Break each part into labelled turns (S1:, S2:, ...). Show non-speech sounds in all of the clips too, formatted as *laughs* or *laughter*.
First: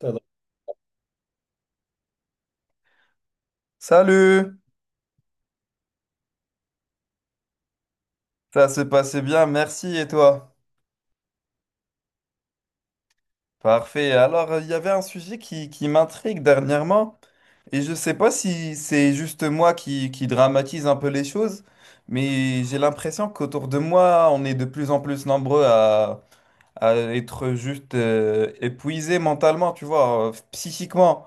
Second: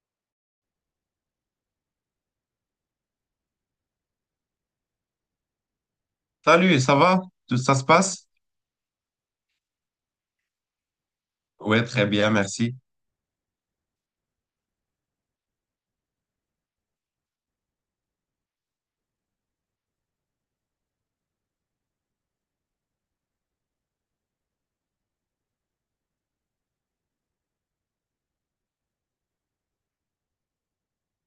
S1: Ça va. Salut,
S2: Salut, ça va? Tout ça se passe?
S1: ça s'est passé bien, merci et toi?
S2: Oui, très bien, merci.
S1: Parfait. Alors, il y avait un sujet qui m'intrigue dernièrement et je ne sais pas si c'est juste moi qui dramatise un peu les choses, mais j'ai l'impression qu'autour de moi, on est de plus en plus nombreux à être juste épuisés mentalement, tu vois, psychiquement.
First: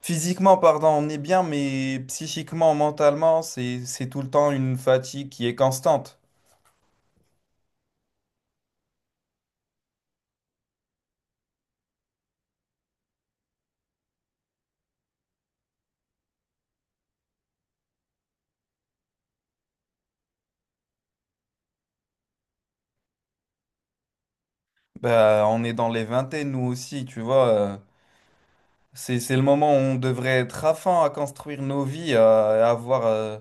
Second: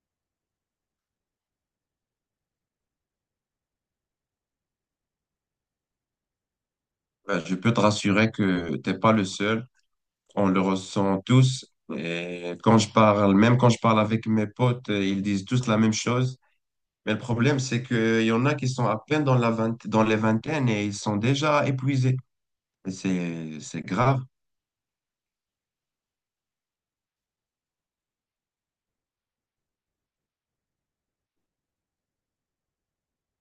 S1: Physiquement, pardon, on est bien, mais psychiquement, mentalement, c'est tout le temps une fatigue qui est constante.
S2: Ben, je peux te rassurer que t'es pas le seul. On le ressent tous. Et quand je parle, même quand je parle avec mes potes, ils disent tous la même chose. Mais le problème, c'est qu'il y en a qui sont à peine dans la dans les vingtaines et ils sont déjà épuisés. Et c'est grave.
S1: Bah, on est dans les vingtaines, nous aussi, tu vois. C'est le moment où on devrait être à fond à construire nos vies, à avoir,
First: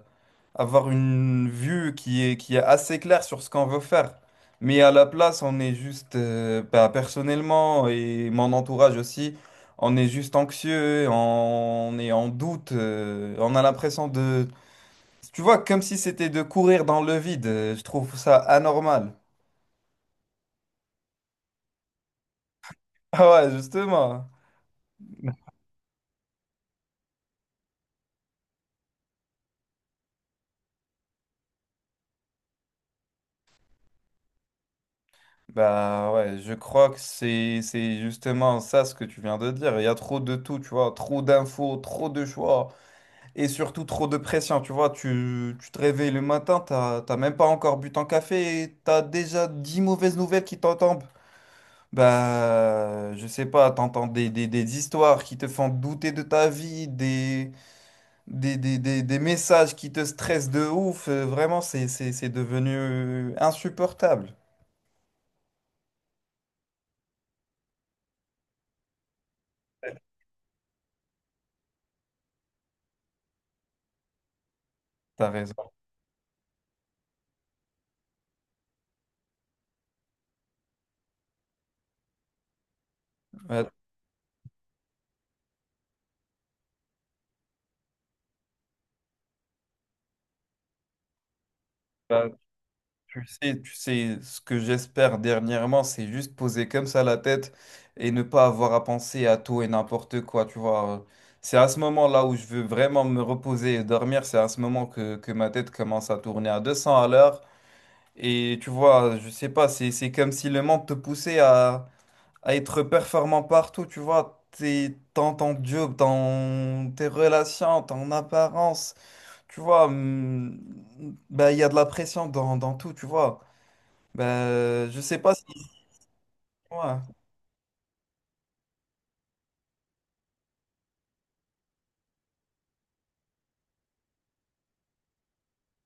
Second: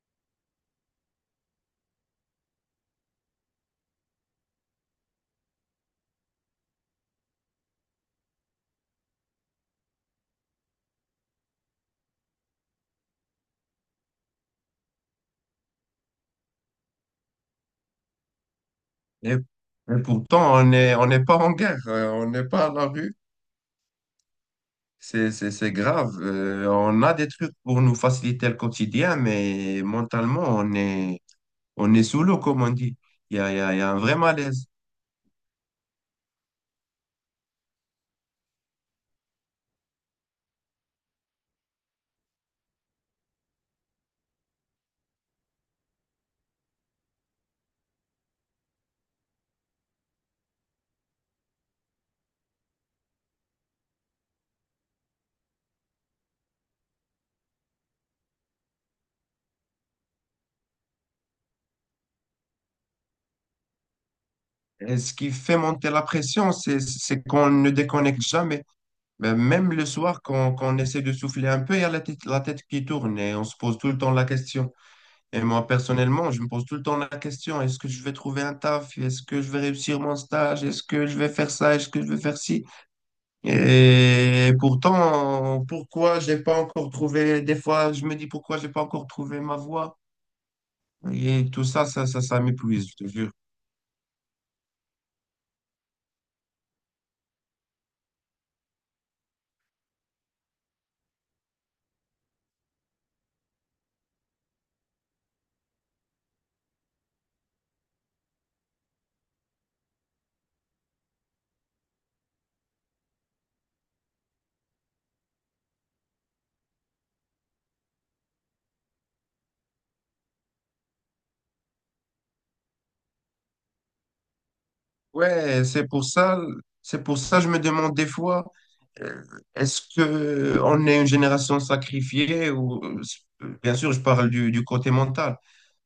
S1: avoir une vue qui est assez claire sur ce qu'on veut faire. Mais à la place, on est juste, bah, personnellement et mon entourage aussi, on est juste anxieux, on est en doute, on a l'impression de... Tu vois, comme si c'était de courir dans le vide. Je trouve ça anormal. *laughs*
S2: Et pourtant, on est, on n'est pas en guerre, on n'est pas à la rue.
S1: Ah ouais, justement.
S2: C'est grave. On a des trucs pour nous faciliter le quotidien, mais mentalement, on est, on est sous l'eau, comme on dit. Il y a, il y a un vrai malaise.
S1: Bah ouais, je crois que c'est justement ça ce que tu viens de dire. Il y a trop de tout, tu vois, trop d'infos, trop de choix et surtout trop de pression, tu vois. Tu te réveilles le matin, t'as même pas encore bu ton café et t'as déjà 10 mauvaises nouvelles qui t'en tombent. Bah, je sais pas, t'entends des histoires qui te font douter de ta vie, des messages qui te stressent de ouf. Vraiment, c'est devenu insupportable.
S2: Et ce qui fait monter la pression, c'est qu'on ne déconnecte jamais. Mais même le soir, quand, quand on essaie de souffler un peu, il y a la tête qui tourne et on se pose tout le temps la question.
S1: T'as
S2: Et moi,
S1: raison.
S2: personnellement, je me pose tout le temps la question, est-ce que je vais trouver un taf? Est-ce que je vais réussir mon stage? Est-ce que je vais faire ça? Est-ce que je vais faire ci?
S1: Ouais,
S2: Et pourtant, pourquoi j'ai pas encore trouvé, des fois, je me dis pourquoi j'ai pas encore trouvé ma voie? Et tout ça, ça, ça,
S1: bah,
S2: ça m'épuise, je te
S1: Tu
S2: jure.
S1: sais, tu sais, ce que j'espère dernièrement, c'est juste poser comme ça la tête et ne pas avoir à penser à tout et n'importe quoi, tu vois. C'est à ce moment-là où je veux vraiment me reposer et dormir, c'est à ce moment que ma tête commence à tourner à 200 à l'heure. Et tu vois, je sais pas, c'est comme si le monde te poussait à être performant partout, tu vois. T'es, dans ton job, dans tes relations, ton apparence, tu vois, bah, il y a de la pression dans tout, tu vois. Ben, je sais pas si
S2: Ouais,
S1: moi,
S2: c'est pour ça que je me demande des fois, euh, est-ce que on est une génération sacrifiée ou, bien sûr, je parle du côté mental,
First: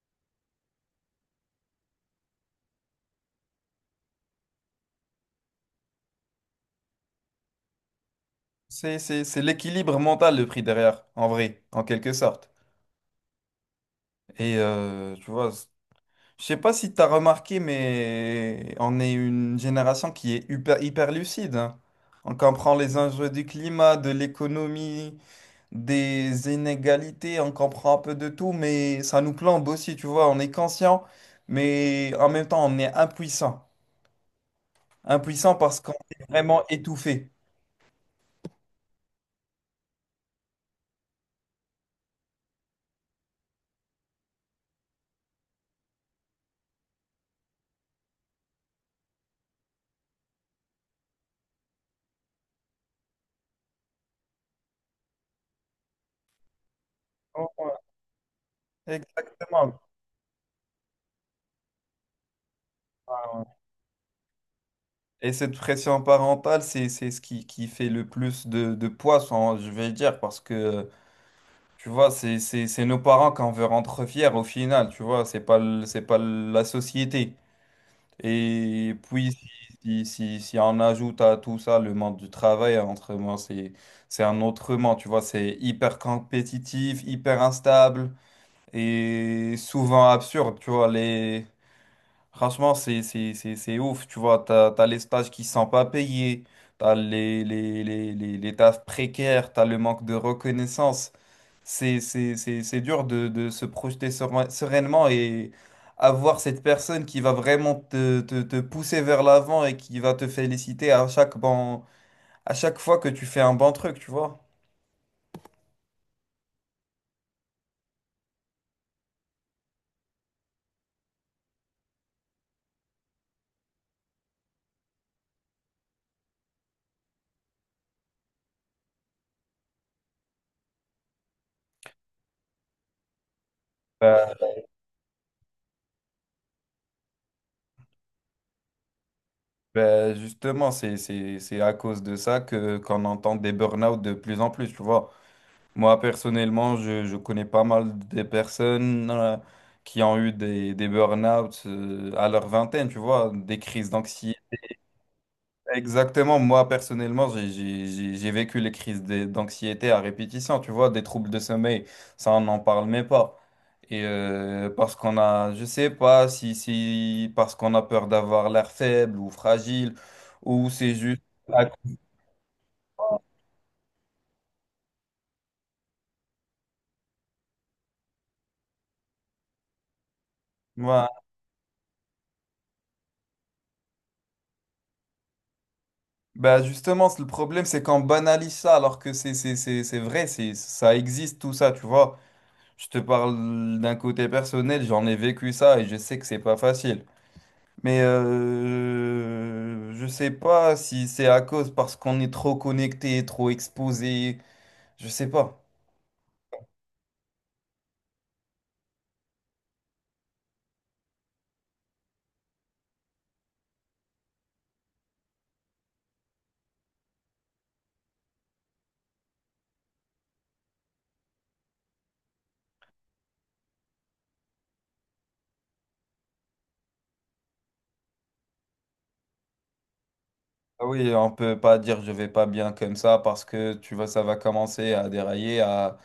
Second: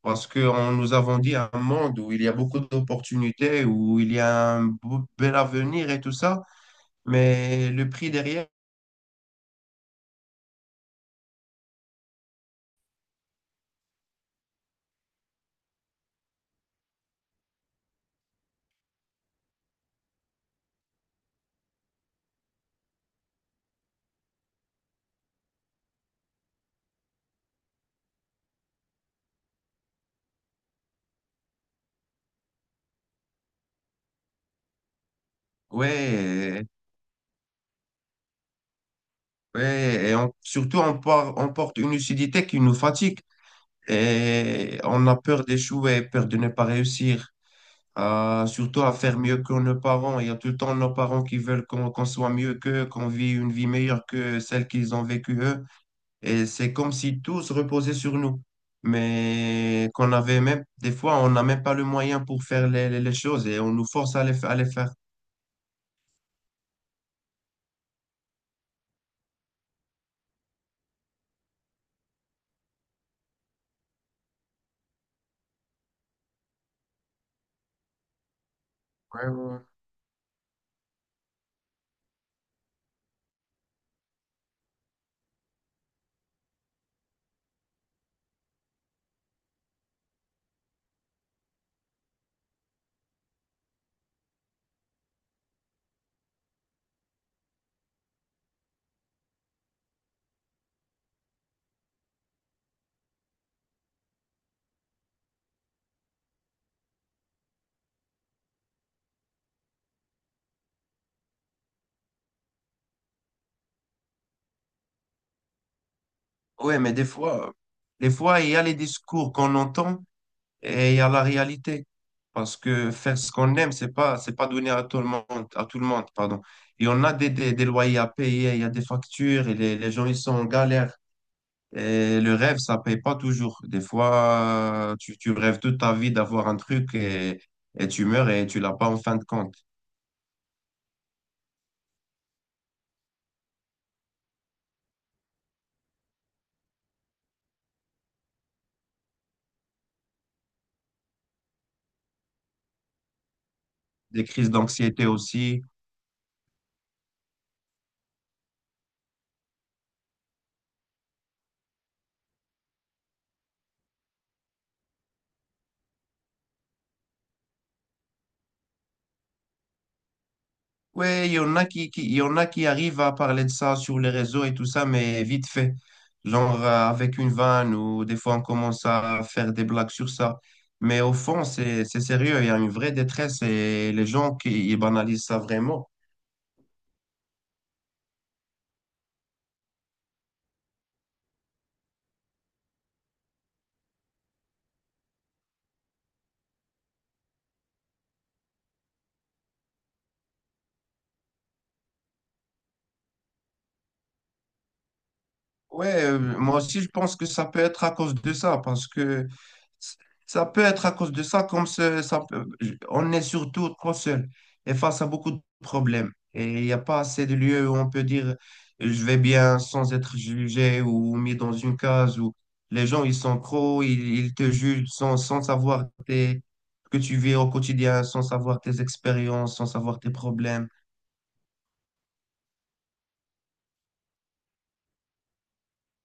S2: parce que nous avons dit un monde où il y a beaucoup d'opportunités, où il y a un bel avenir et tout ça, mais le prix derrière,
S1: c'est l'équilibre mental le prix derrière, en vrai, en quelque sorte. Et tu vois, je sais pas si tu as remarqué, mais on est une génération qui est hyper lucide, hein. On comprend les enjeux du climat, de l'économie, des inégalités, on comprend un peu de tout, mais ça nous plombe aussi, tu vois. On est conscient, mais en même temps, on est impuissant. Impuissant parce qu'on est vraiment
S2: ouais,
S1: étouffé.
S2: ouais, et surtout on, on porte une lucidité qui nous fatigue et on a peur d'échouer, peur de ne pas réussir. Surtout à faire mieux que nos parents. Il y a tout le temps nos parents qui veulent qu'on soit mieux qu'eux, qu'on vive une vie meilleure que celle qu'ils ont vécue eux. Et c'est comme si tout se
S1: Ouais,
S2: reposait sur nous.
S1: exactement.
S2: Mais qu'on avait même, des fois, on n'a même pas le moyen pour faire les, les choses et on nous force à les, à les faire.
S1: Et cette pression parentale, c'est ce qui fait le plus de poids, je vais dire, parce que, tu vois, c'est nos parents qu'on veut rendre fiers au final, tu vois, c'est pas, c'est pas la société. Et
S2: Ouais, ouais,
S1: puis, si,
S2: ouais.
S1: si, si, si on ajoute à tout ça le monde du travail, entre moi, c'est un autre monde, tu vois, c'est hyper compétitif, hyper instable et souvent absurde, tu vois, les... Franchement, c'est ouf, tu vois, t'as les stages qui sont pas payés, t'as les tafs précaires, t'as le manque de reconnaissance. C'est dur de se projeter sereinement et avoir cette personne qui va vraiment te pousser vers l'avant et qui va te féliciter à chaque bon, à chaque fois que tu fais un bon truc, tu vois.
S2: Ouais, mais des fois, il y a les discours qu'on entend, et il y a la réalité. Parce que faire ce qu'on aime, c'est pas donné à tout le monde, à tout le monde, pardon. Et on a des loyers à payer, il y a des factures, et les gens, ils sont en galère. Et le rêve, ça paye pas toujours. Des
S1: Bah,
S2: fois, tu rêves toute ta vie d'avoir un truc et tu meurs et tu l'as pas en fin de compte.
S1: justement, c'est à cause de ça que qu'on entend des burn-out de plus en plus, tu vois. Moi, personnellement, je connais pas mal des personnes qui ont eu des burn-out à leur vingtaine, tu vois, des crises
S2: Des
S1: d'anxiété.
S2: crises d'anxiété aussi.
S1: Exactement, moi, personnellement, j'ai vécu les crises d'anxiété à répétition, tu vois, des troubles de sommeil, ça, on n'en parle même pas. Et parce qu'on a, je sais pas si, si parce qu'on a peur d'avoir l'air faible ou fragile, ou c'est juste...
S2: Ouais, il y en a qui, il y en a qui arrivent à parler de ça sur les réseaux et tout ça, mais vite fait. Genre avec une vanne ou des fois on commence à faire des blagues sur ça. Mais au fond, c'est sérieux, il y a une vraie détresse et les gens qui ils banalisent ça vraiment.
S1: Bah justement, c'est le problème, c'est qu'on banalise ça alors que c'est vrai, c'est, ça existe tout ça, tu vois. Je te parle d'un côté personnel, j'en ai vécu ça et je sais que c'est pas facile. Mais je sais pas si c'est à cause parce qu'on est trop connecté, trop exposé, je sais pas.
S2: Ouais, moi aussi, je pense que ça peut être à cause de ça, parce que s- ça peut être à cause de ça, comme ça, on est surtout trop seul et face à beaucoup de problèmes. Et il n'y a pas assez de lieux où on peut dire je vais bien sans être jugé ou mis dans une case où les gens, ils sont trop, ils te jugent sans, sans savoir que tu vis au quotidien, sans savoir tes expériences, sans savoir tes problèmes.
S1: Ah oui, on peut pas dire je vais pas bien comme ça parce que tu vois, ça va commencer à dérailler, à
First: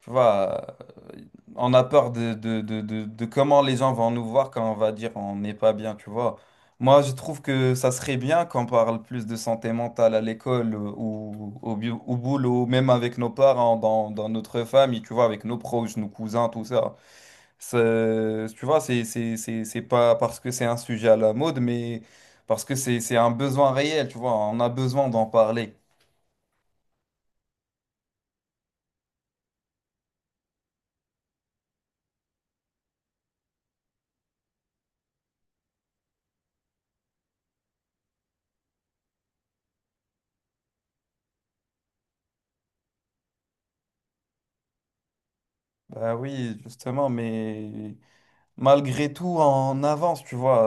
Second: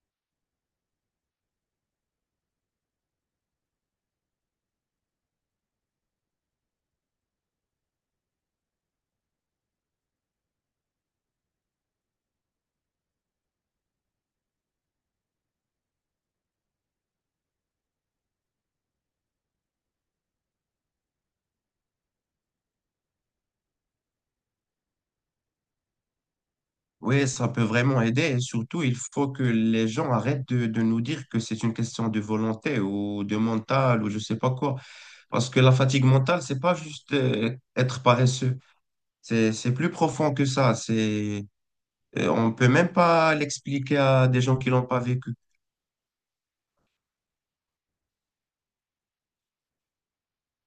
S1: tu vois, euh, on a peur de comment les gens vont nous voir quand on va dire on n'est pas bien, tu vois. Moi, je trouve que ça serait bien qu'on parle plus de santé mentale à l'école ou au, au boulot, même avec nos parents, dans notre famille, tu vois, avec nos proches, nos cousins, tout ça. Tu vois, c'est pas parce que c'est un sujet à la mode, mais parce que c'est un besoin réel, tu vois. On a besoin d'en parler.
S2: Oui, ça peut vraiment aider et surtout, il faut que les gens arrêtent de nous dire que c'est une question de volonté ou de mental ou je sais pas quoi. Parce que la fatigue mentale, c'est pas juste être paresseux. C'est plus profond que ça. C'est, on peut même pas l'expliquer à des gens qui l'ont pas vécu.
S1: Bah oui, justement, mais... malgré tout en avance, tu vois.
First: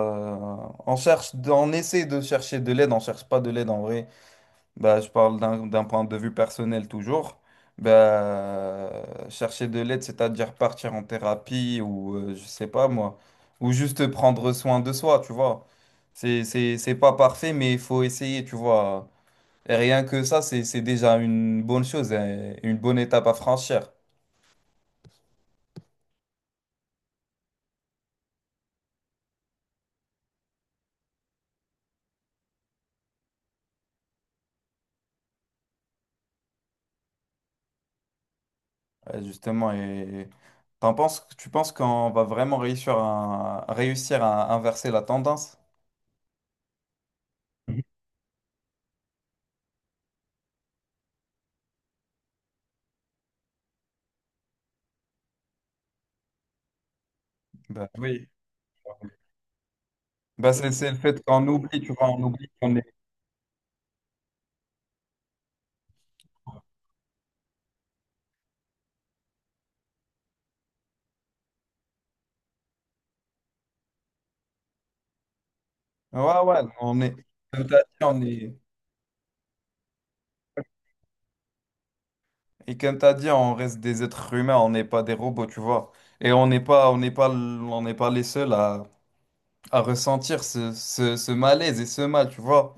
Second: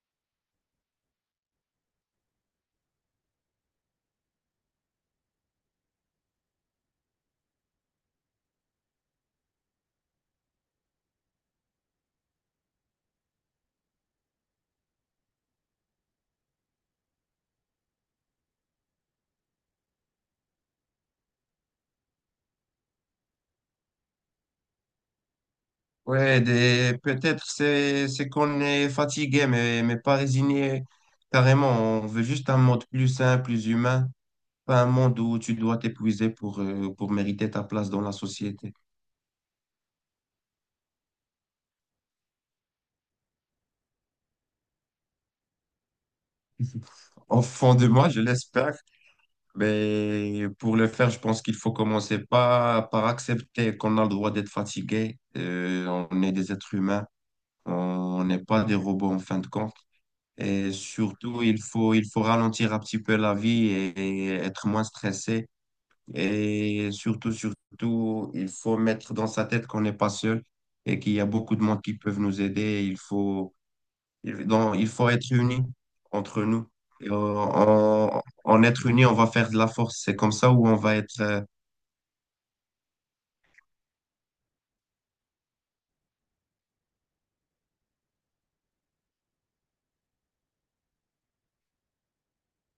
S1: On cherche, on essaie de chercher de l'aide, on cherche pas de l'aide en vrai. Bah, je parle d'un point de vue personnel toujours. Bah, chercher de l'aide, c'est-à-dire partir en thérapie ou je sais pas moi, ou juste prendre soin de soi, tu vois. C'est pas parfait, mais il faut essayer, tu vois. Et rien que ça, c'est déjà une bonne chose, hein, une bonne étape à franchir.
S2: Ouais, des, peut-être c'est qu'on est fatigué, mais pas résigné carrément. On veut juste un monde plus sain, plus humain, pas un monde où tu dois t'épuiser pour mériter ta place dans la société.
S1: Ouais, justement, et tu penses qu'on va vraiment réussir à, réussir à inverser la tendance?
S2: Au fond de moi, je l'espère, mais pour le faire, je pense qu'il faut commencer par, par accepter qu'on a le droit d'être fatigué. On est des êtres humains,
S1: Bah
S2: on
S1: oui.
S2: n'est pas des robots en fin de compte.
S1: Bah
S2: Et
S1: c'est le fait
S2: surtout,
S1: qu'on oublie, tu
S2: il
S1: vois,
S2: faut
S1: on oublie
S2: ralentir
S1: qu'on
S2: un
S1: est.
S2: petit peu la vie et être moins stressé. Et surtout, surtout, il faut mettre dans sa tête qu'on n'est pas seul et qu'il y a beaucoup de monde qui peuvent nous aider. Il faut il, donc, il faut être unis
S1: Ouais,
S2: entre
S1: ouais,
S2: nous.
S1: on
S2: Et
S1: est. Comme t'as dit, on
S2: en,
S1: est.
S2: en être unis, on va faire de la force. C'est comme ça où on va être.
S1: Et comme t'as dit, on reste des êtres humains, on n'est pas des robots, tu vois. Et on n'est pas les seuls à ressentir ce, ce, ce malaise et ce mal, tu vois.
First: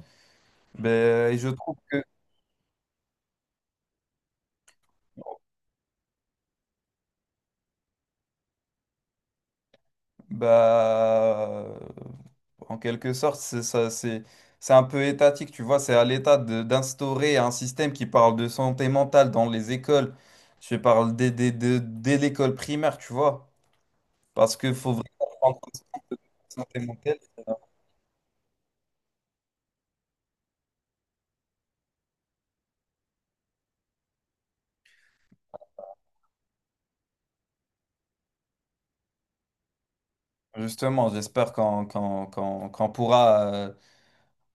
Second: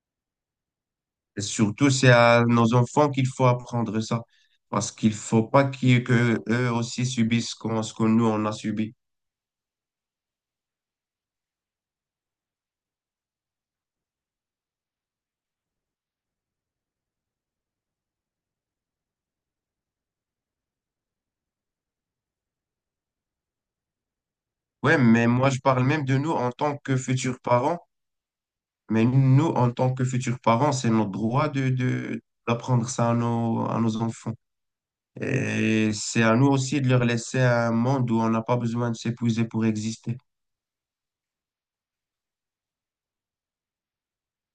S1: Ben, et
S2: Et
S1: je trouve
S2: surtout,
S1: que
S2: c'est à nos enfants qu'il faut apprendre ça. Parce qu'il faut pas qu'ils, que eux aussi subissent ce ce que nous, on a subi.
S1: bah, en quelque sorte, c'est ça, c'est un peu étatique, tu vois. C'est à l'État d'instaurer un système qui parle de santé mentale dans les écoles. Je parle dès l'école primaire, tu vois. Parce qu'il faut
S2: Ouais,
S1: vraiment
S2: mais moi,
S1: prendre
S2: je
S1: en compte
S2: parle même de nous en
S1: la
S2: tant
S1: santé
S2: que
S1: mentale.
S2: futurs parents. Mais nous, en tant que futurs parents, c'est notre droit de, d'apprendre ça à nos enfants. Et c'est à nous aussi de leur laisser un monde où on n'a pas besoin de s'épuiser pour exister.
S1: Justement, j'espère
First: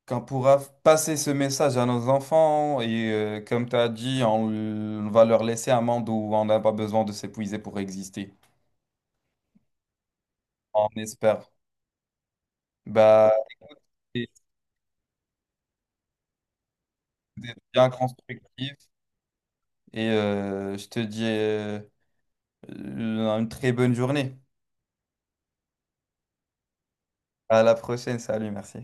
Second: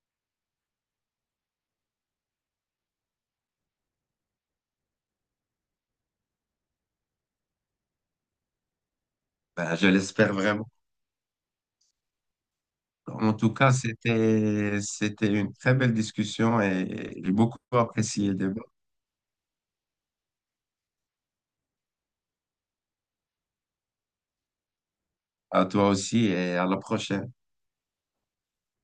S1: qu'on pourra passer ce message à nos enfants. Et comme tu as dit, on va leur laisser un monde où on n'a pas besoin de s'épuiser pour exister.
S2: Ben, je l'espère vraiment.
S1: On espère. Bah.
S2: En tout cas,
S1: Et
S2: c'était, c'était une très belle discussion et j'ai
S1: c'était
S2: beaucoup
S1: bien
S2: apprécié le débat.
S1: constructif. Et je te dis une très bonne journée.
S2: À toi aussi et à la prochaine.
S1: À la prochaine. Salut, merci.